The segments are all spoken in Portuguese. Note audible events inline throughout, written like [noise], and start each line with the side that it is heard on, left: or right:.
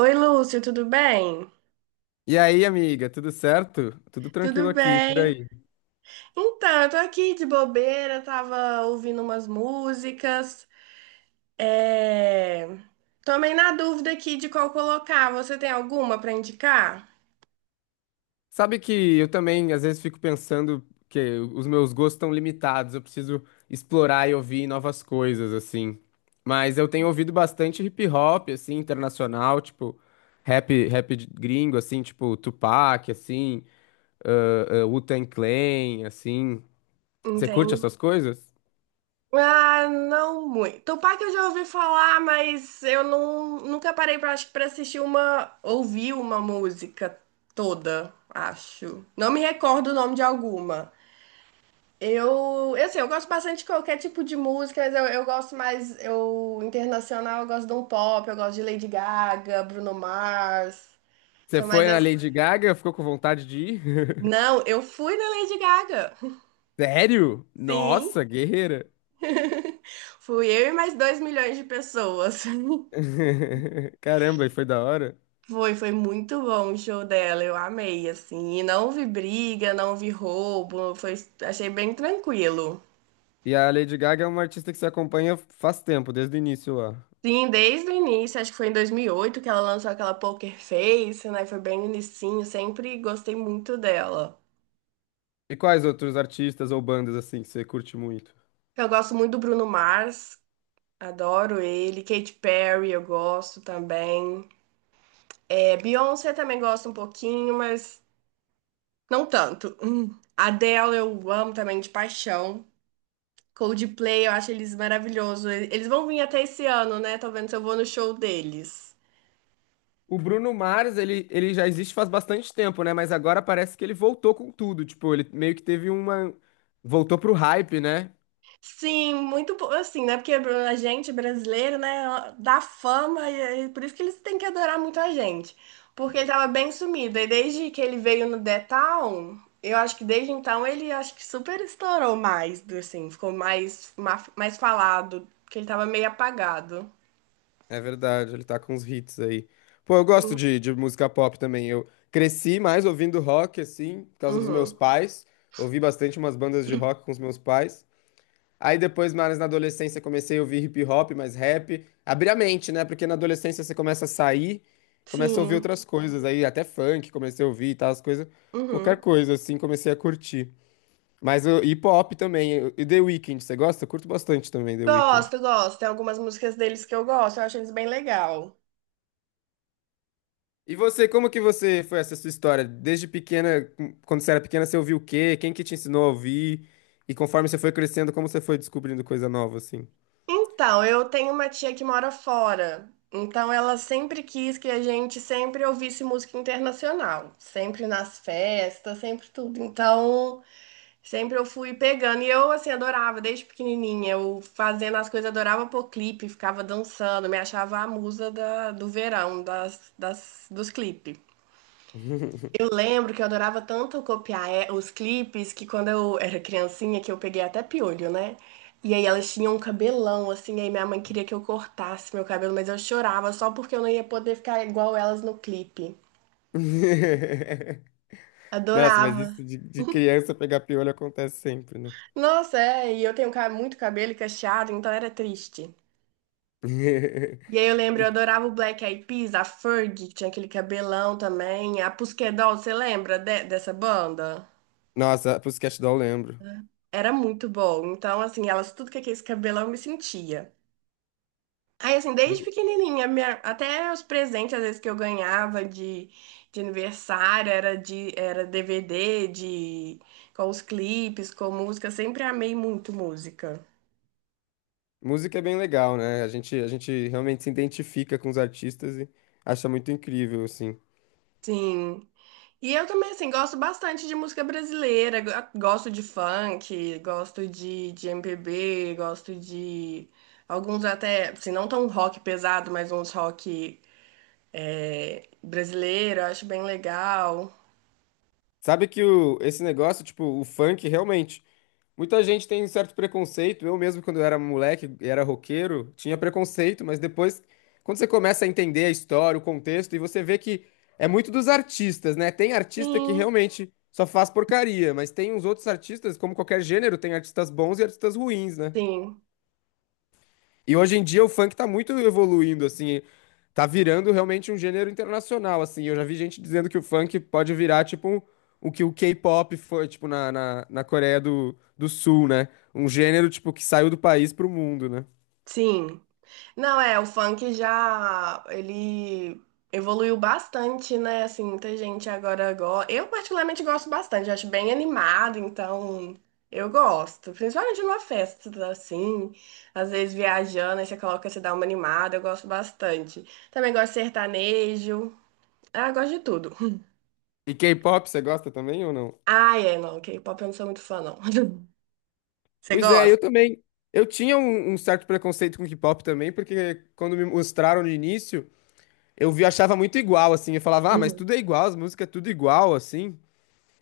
right: Oi, Lúcio, tudo bem?
left: E aí, amiga, tudo certo? Tudo tranquilo
right: Tudo
left: aqui, por
right: bem?
left: aí.
right: Então, eu tô aqui de bobeira, tava ouvindo umas músicas. É... Tomei na dúvida aqui de qual colocar. Você tem alguma pra indicar?
left: Sabe que eu também às vezes fico pensando que os meus gostos estão limitados, eu preciso explorar e ouvir novas coisas, assim. Mas eu tenho ouvido bastante hip hop, assim, internacional, tipo rap, gringo, assim, tipo Tupac, assim, Wu-Tang Clan, assim. Você curte
right: Entendi.
left: essas coisas?
right: Ah, não muito. Tupac eu já ouvi falar, mas eu não, nunca parei pra, acho que pra assistir uma, ouvir uma música toda, acho. Não me recordo o nome de alguma. Assim, eu gosto bastante de qualquer tipo de música, mas eu gosto mais, eu, internacional, eu gosto de um pop, eu gosto de Lady Gaga, Bruno Mars,
left: Você
right: são mais
left: foi na
right: as...
left: Lady Gaga, ficou com vontade de ir?
right: Não,
left: [laughs]
right: eu fui na Lady Gaga,
left: Sério?
right: sim,
left: Nossa, guerreira.
right: fui eu e mais 2 milhões de pessoas. [laughs]
left: [laughs] Caramba, e foi da hora.
right: Foi, foi muito bom o show dela, eu amei, assim, e não vi briga, não vi roubo, foi, achei bem tranquilo.
left: E a Lady Gaga é uma artista que você acompanha faz tempo, desde o início lá.
right: Sim, desde o início, acho que foi em 2008 que ela lançou aquela Poker Face, né? Foi bem no inicinho, sempre gostei muito dela.
left: E quais outros artistas ou bandas assim que você curte muito?
right: Eu gosto muito do Bruno Mars, adoro ele. Katy Perry eu gosto também. É, Beyoncé também gosto um pouquinho, mas não tanto. [clears throat] Hum. Adele eu amo também de paixão. Coldplay eu acho eles maravilhosos. Eles vão vir até esse ano, né? Tô vendo se eu vou no show deles.
left: O Bruno Mars, ele já existe faz bastante tempo, né? Mas agora parece que ele voltou com tudo. Tipo, ele meio que teve uma. Voltou pro hype, né?
right: Sim, muito po- assim, né? Porque a gente brasileiro, né, dá fama e por isso que eles têm que adorar muito a gente. Porque ele tava bem sumido. E desde que ele veio no The Town, eu acho que desde então ele acho que super estourou mais, do- assim, ficou mais, ma- mais falado, porque ele tava meio apagado.
left: É verdade, ele tá com uns hits aí. Pô, eu gosto
right: Sim.
left: de música pop também. Eu cresci mais ouvindo rock, assim, por causa dos meus
right: Uhum.
left: pais. Ouvi bastante umas bandas de rock com os meus pais. Aí depois, mais na adolescência, comecei a ouvir hip hop, mais rap. Abrir a mente, né? Porque na adolescência você começa a sair, começa a ouvir
right: Sim.
left: outras coisas. Aí até funk comecei a ouvir e tal, as coisas. Qualquer
right: Uhum.
left: coisa, assim, comecei a curtir. Mas o hip hop também. E The Weeknd, você gosta? Eu curto bastante também The Weeknd.
right: Gosto, gosto. Tem algumas músicas deles que eu gosto, eu acho eles bem legal.
left: E você, como que você foi essa sua história? Desde pequena, quando você era pequena, você ouviu o quê? Quem que te ensinou a ouvir? E conforme você foi crescendo, como você foi descobrindo coisa nova, assim?
right: Então, eu tenho uma tia que mora fora. Então, ela sempre quis que a gente sempre ouvisse música internacional, sempre nas festas, sempre tudo. Então, sempre eu fui pegando. E eu, assim, adorava, desde pequenininha. Eu fazendo as coisas, adorava pôr clipe, ficava dançando, me achava a musa da- do verão, dos clipes. Eu lembro que eu adorava tanto copiar é, os clipes que quando eu era criancinha, que eu peguei até piolho, né? E aí elas tinham um cabelão, assim, aí minha mãe queria que eu cortasse meu cabelo, mas eu chorava só porque eu não ia poder ficar igual elas no clipe.
left: [laughs] Nossa, mas
right: Adorava.
left: isso de criança pegar piolho acontece sempre, né?
right: Nossa, é, e eu tenho ca- muito cabelo cacheado, então era triste.
left: [laughs]
right: E aí eu lembro, eu
left: E-
right: adorava o Black Eyed Peas, a Fergie, que tinha aquele cabelão também, a Pusquedol, você lembra de- dessa banda?
left: nossa, Pussycat Doll eu lembro.
right: Era muito bom. Então, assim, elas tudo que aquele cabelão eu me sentia. Aí, assim,
left: E
right: desde pequenininha, minha- até os presentes, às vezes, que eu ganhava de aniversário, era DVD de, com os clipes, com música, sempre amei muito música.
left: música é bem legal, né? A gente realmente se identifica com os artistas e acha muito incrível, assim.
right: Sim. E eu também, assim, gosto bastante de música brasileira, go- gosto de funk, gosto de MPB, gosto de alguns até, assim, não tão rock pesado, mas uns rock é, brasileiro, eu acho bem legal.
left: Sabe que o, esse negócio, tipo, o funk, realmente. Muita gente tem um certo preconceito. Eu mesmo, quando eu era moleque e era roqueiro, tinha preconceito, mas depois, quando você começa a entender a história, o contexto, e você vê que é muito dos artistas, né? Tem artista que
right: Sim,
left: realmente só faz porcaria, mas tem uns outros artistas, como qualquer gênero, tem artistas bons e artistas ruins, né?
right: sim,
left: E hoje em dia o funk tá muito evoluindo, assim, tá virando realmente um gênero internacional, assim. Eu já vi gente dizendo que o funk pode virar, tipo, o que o K-pop foi, tipo, na Coreia do Sul, né? Um gênero, tipo, que saiu do país pro mundo, né?
right: sim. Não, é, o funk já, ele evoluiu bastante, né? Assim, muita gente agora gosta. Eu particularmente gosto bastante, acho bem animado, então eu gosto. Principalmente numa festa, assim, às vezes viajando, aí você coloca, você dá uma animada, eu gosto bastante. Também gosto de sertanejo, ah, eu gosto de tudo.
left: E K-pop, você gosta também ou não?
right: Ah, é, não, K-pop eu não sou muito fã, não. [laughs] Você
left: Pois é,
right: gosta?
left: eu também. Eu tinha um certo preconceito com K-pop também, porque quando me mostraram no início, eu vi, achava muito igual, assim. Eu falava, ah, mas
right: Uhum.
left: tudo é igual, as músicas é tudo igual, assim.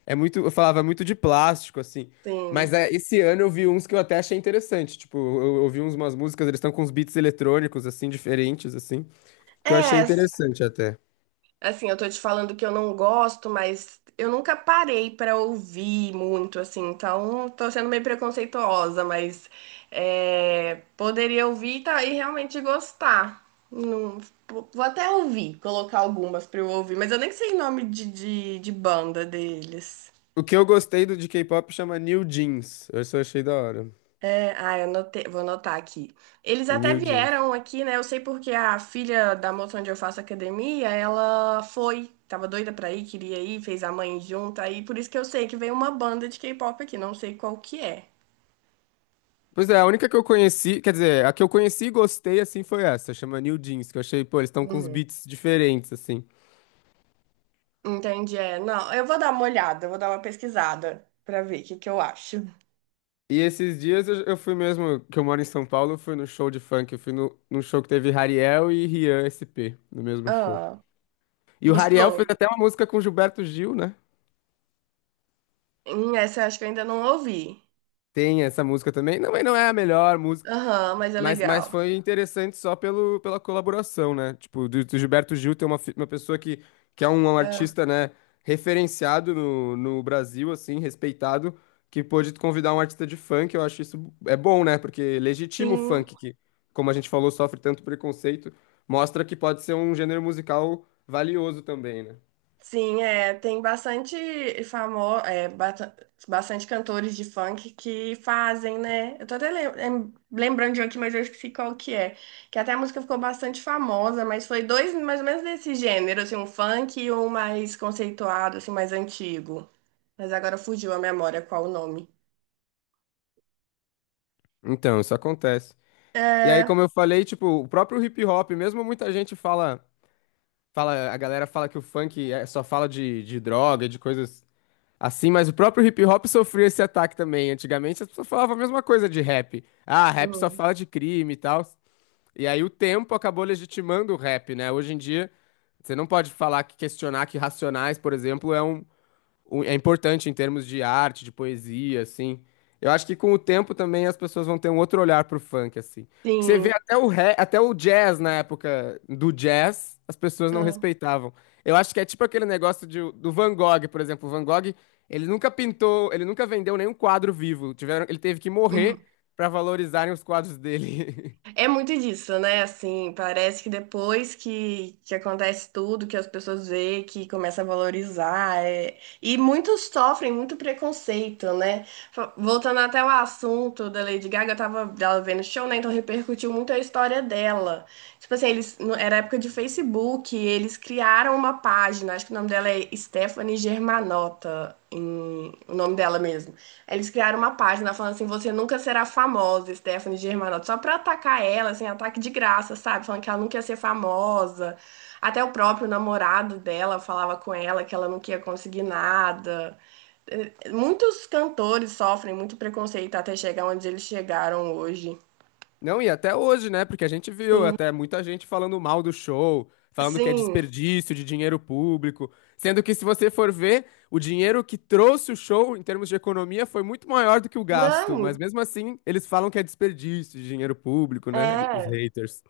left: É muito, eu falava é muito de plástico, assim. Mas
right: Sim.
left: é, esse ano eu vi uns que eu até achei interessante. Tipo, eu ouvi uns, umas músicas, eles estão com uns beats eletrônicos, assim, diferentes, assim, que eu achei
right: É,
left: interessante até.
right: assim, eu tô te falando que eu não gosto, mas eu nunca parei pra ouvir muito, assim, então tô sendo meio preconceituosa, mas é, poderia ouvir e tá, e realmente gostar. Não- vou até ouvir, colocar algumas pra eu ouvir, mas eu nem sei nome de banda deles.
left: O que eu gostei do de K-pop chama New Jeans. Eu só achei da hora.
right: É, ah, eu anotei- vou anotar aqui. Eles até
left: New Jeans.
right: vieram aqui, né? Eu sei porque a filha da moça onde eu faço academia, ela foi, tava doida pra ir, queria ir, fez a mãe junto, aí por isso que eu sei que veio uma banda de K-pop aqui, não sei qual que é.
left: Pois é, a única que eu conheci, quer dizer, a que eu conheci e gostei, assim, foi essa. Chama New Jeans, que eu achei, pô, eles estão com uns
right: Uhum.
left: beats diferentes, assim.
right: Entendi, é. Não, eu vou dar uma olhada, eu vou dar uma pesquisada pra ver o que que eu acho.
left: E esses dias eu fui mesmo, que eu moro em São Paulo, eu fui no show de funk, eu fui no, num show que teve Hariel e Rian SP, no mesmo show.
right: Ah,
left: E o Hariel
right: gostou?
left: fez até uma música com Gilberto Gil, né?
right: Essa eu acho que eu ainda não ouvi.
left: Tem essa música também. Não, mas não é a melhor.
right: Aham, mas é
left: Mas
right: legal.
left: foi interessante só pelo, pela colaboração, né? Tipo, do Gilberto Gil tem uma, uma pessoa que é um, um
right: Ah,
left: artista, né, referenciado no Brasil, assim, respeitado, que pôde convidar um artista de funk, eu acho isso é bom, né? Porque legitima o
right: sim.
left: funk, que, como a gente falou, sofre tanto preconceito, mostra que pode ser um gênero musical valioso também, né?
right: Sim, é, tem bastante famoso, é, bata- bastante cantores de funk que fazem, né? Eu tô até lembrando de um aqui, mas eu esqueci qual que é. Que até a música ficou bastante famosa, mas foi dois mais ou menos desse gênero, assim, um funk e um mais conceituado, assim, mais antigo. Mas agora fugiu a memória qual o nome.
left: Então, isso acontece. E aí,
right: É,
left: como eu falei, tipo, o próprio hip hop, mesmo muita gente fala. Fala, a galera fala que o funk só fala de droga, de coisas assim, mas o próprio hip hop sofreu esse ataque também. Antigamente as pessoas falavam a mesma coisa de rap. Ah, rap só
right: hum,
left: fala de crime e tal. E aí o tempo acabou legitimando o rap, né? Hoje em dia, você não pode falar que questionar que Racionais, por exemplo, é um, é importante em termos de arte, de poesia, assim. Eu acho que com o tempo também as pessoas vão ter um outro olhar pro funk, assim. Porque você vê
right: sim.
left: até o até o jazz na época do jazz, as pessoas não
right: Ah.
left: respeitavam. Eu acho que é tipo aquele negócio do Van Gogh, por exemplo. O Van Gogh, ele nunca pintou, ele nunca vendeu nenhum quadro vivo. Tiveram, ele teve que morrer
right: [laughs]
left: para valorizarem os quadros dele. [laughs]
right: É muito disso, né? Assim, parece que depois que acontece tudo, que as pessoas veem, que começa a valorizar. E muitos sofrem muito preconceito, né? Voltando até o assunto da Lady Gaga, eu tava dela vendo show, né? Então repercutiu muito a história dela. Tipo assim, eles, no- era época de Facebook, eles criaram uma página, acho que o nome dela é Stephanie Germanotta, em- o nome dela mesmo. Eles criaram uma página falando assim: você nunca será famosa, Stephanie Germanotta, só pra atacar ela, assim, ataque de graça, sabe? Falando que ela nunca ia ser famosa. Até o próprio namorado dela falava com ela que ela não ia conseguir nada. Muitos cantores sofrem muito preconceito até chegar onde eles chegaram hoje.
left: Não, e até hoje, né? Porque a gente viu
right: Sim,
left: até muita gente falando mal do show, falando que é
right: sim.
left: desperdício de dinheiro público, sendo que se você for ver, o dinheiro que trouxe o show em termos de economia foi muito maior do que o gasto, mas
right: Não,
left: mesmo assim, eles falam que é desperdício de dinheiro público, né? Os
right: é.
left: haters.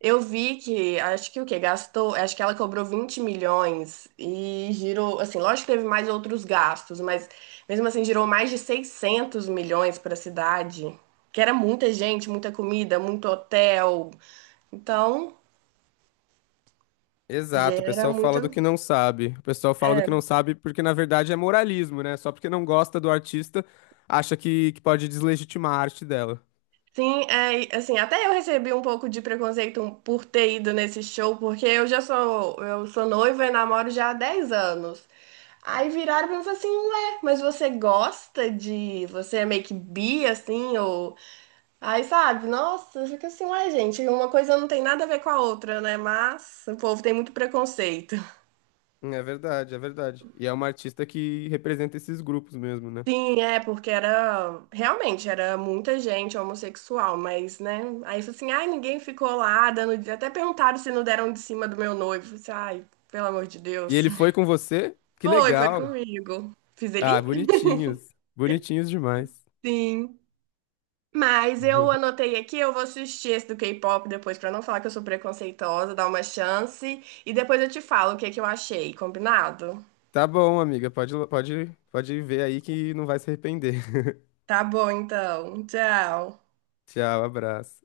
right: Eu vi que, acho que o que gastou, acho que ela cobrou 20 milhões e girou, assim, lógico que teve mais outros gastos, mas mesmo assim girou mais de 600 milhões para a cidade, que era muita gente, muita comida, muito hotel. Então,
left: Exato, o
right: gera
left: pessoal
right: muita,
left: fala do que não sabe. O pessoal fala do que não
right: é.
left: sabe porque na verdade é moralismo, né? Só porque não gosta do artista, acha que pode deslegitimar a arte dela.
right: Sim, é, e, assim, até eu recebi um pouco de preconceito por ter ido nesse show, porque eu já sou, eu sou noiva e namoro já há 10 anos. Aí viraram pra mim e falaram assim, ué, mas você gosta de... Você é meio que bi, assim, ou... Aí, sabe, nossa, fica assim, ué, gente, uma coisa não tem nada a ver com a outra, né? Mas o povo tem muito preconceito. [laughs]
left: É verdade, é verdade. E é uma artista que representa esses grupos mesmo, né?
right: Sim, é, porque era... Realmente, era muita gente homossexual, mas, né? Aí, falou assim, ai, ninguém ficou lá dando... Até perguntaram se não deram de cima do meu noivo. Eu falei assim, ai, pelo amor de
left: E
right: Deus.
left: ele foi
right: [laughs]
left: com você? Que
right: Foi, foi
left: legal.
right: comigo. Fiz
left: Ah,
right: ele?
left: bonitinhos. Bonitinhos demais.
right: Sim. Mas eu
left: [laughs]
right: anotei aqui, eu vou assistir esse do K-pop depois, pra não falar que eu sou preconceituosa, dar uma chance. E depois eu te falo o que que eu achei, combinado?
left: Tá bom, amiga. Pode, pode, pode ver aí que não vai se arrepender. [laughs]
right: Tá bom, então. Tchau.
left: Tchau, abraço.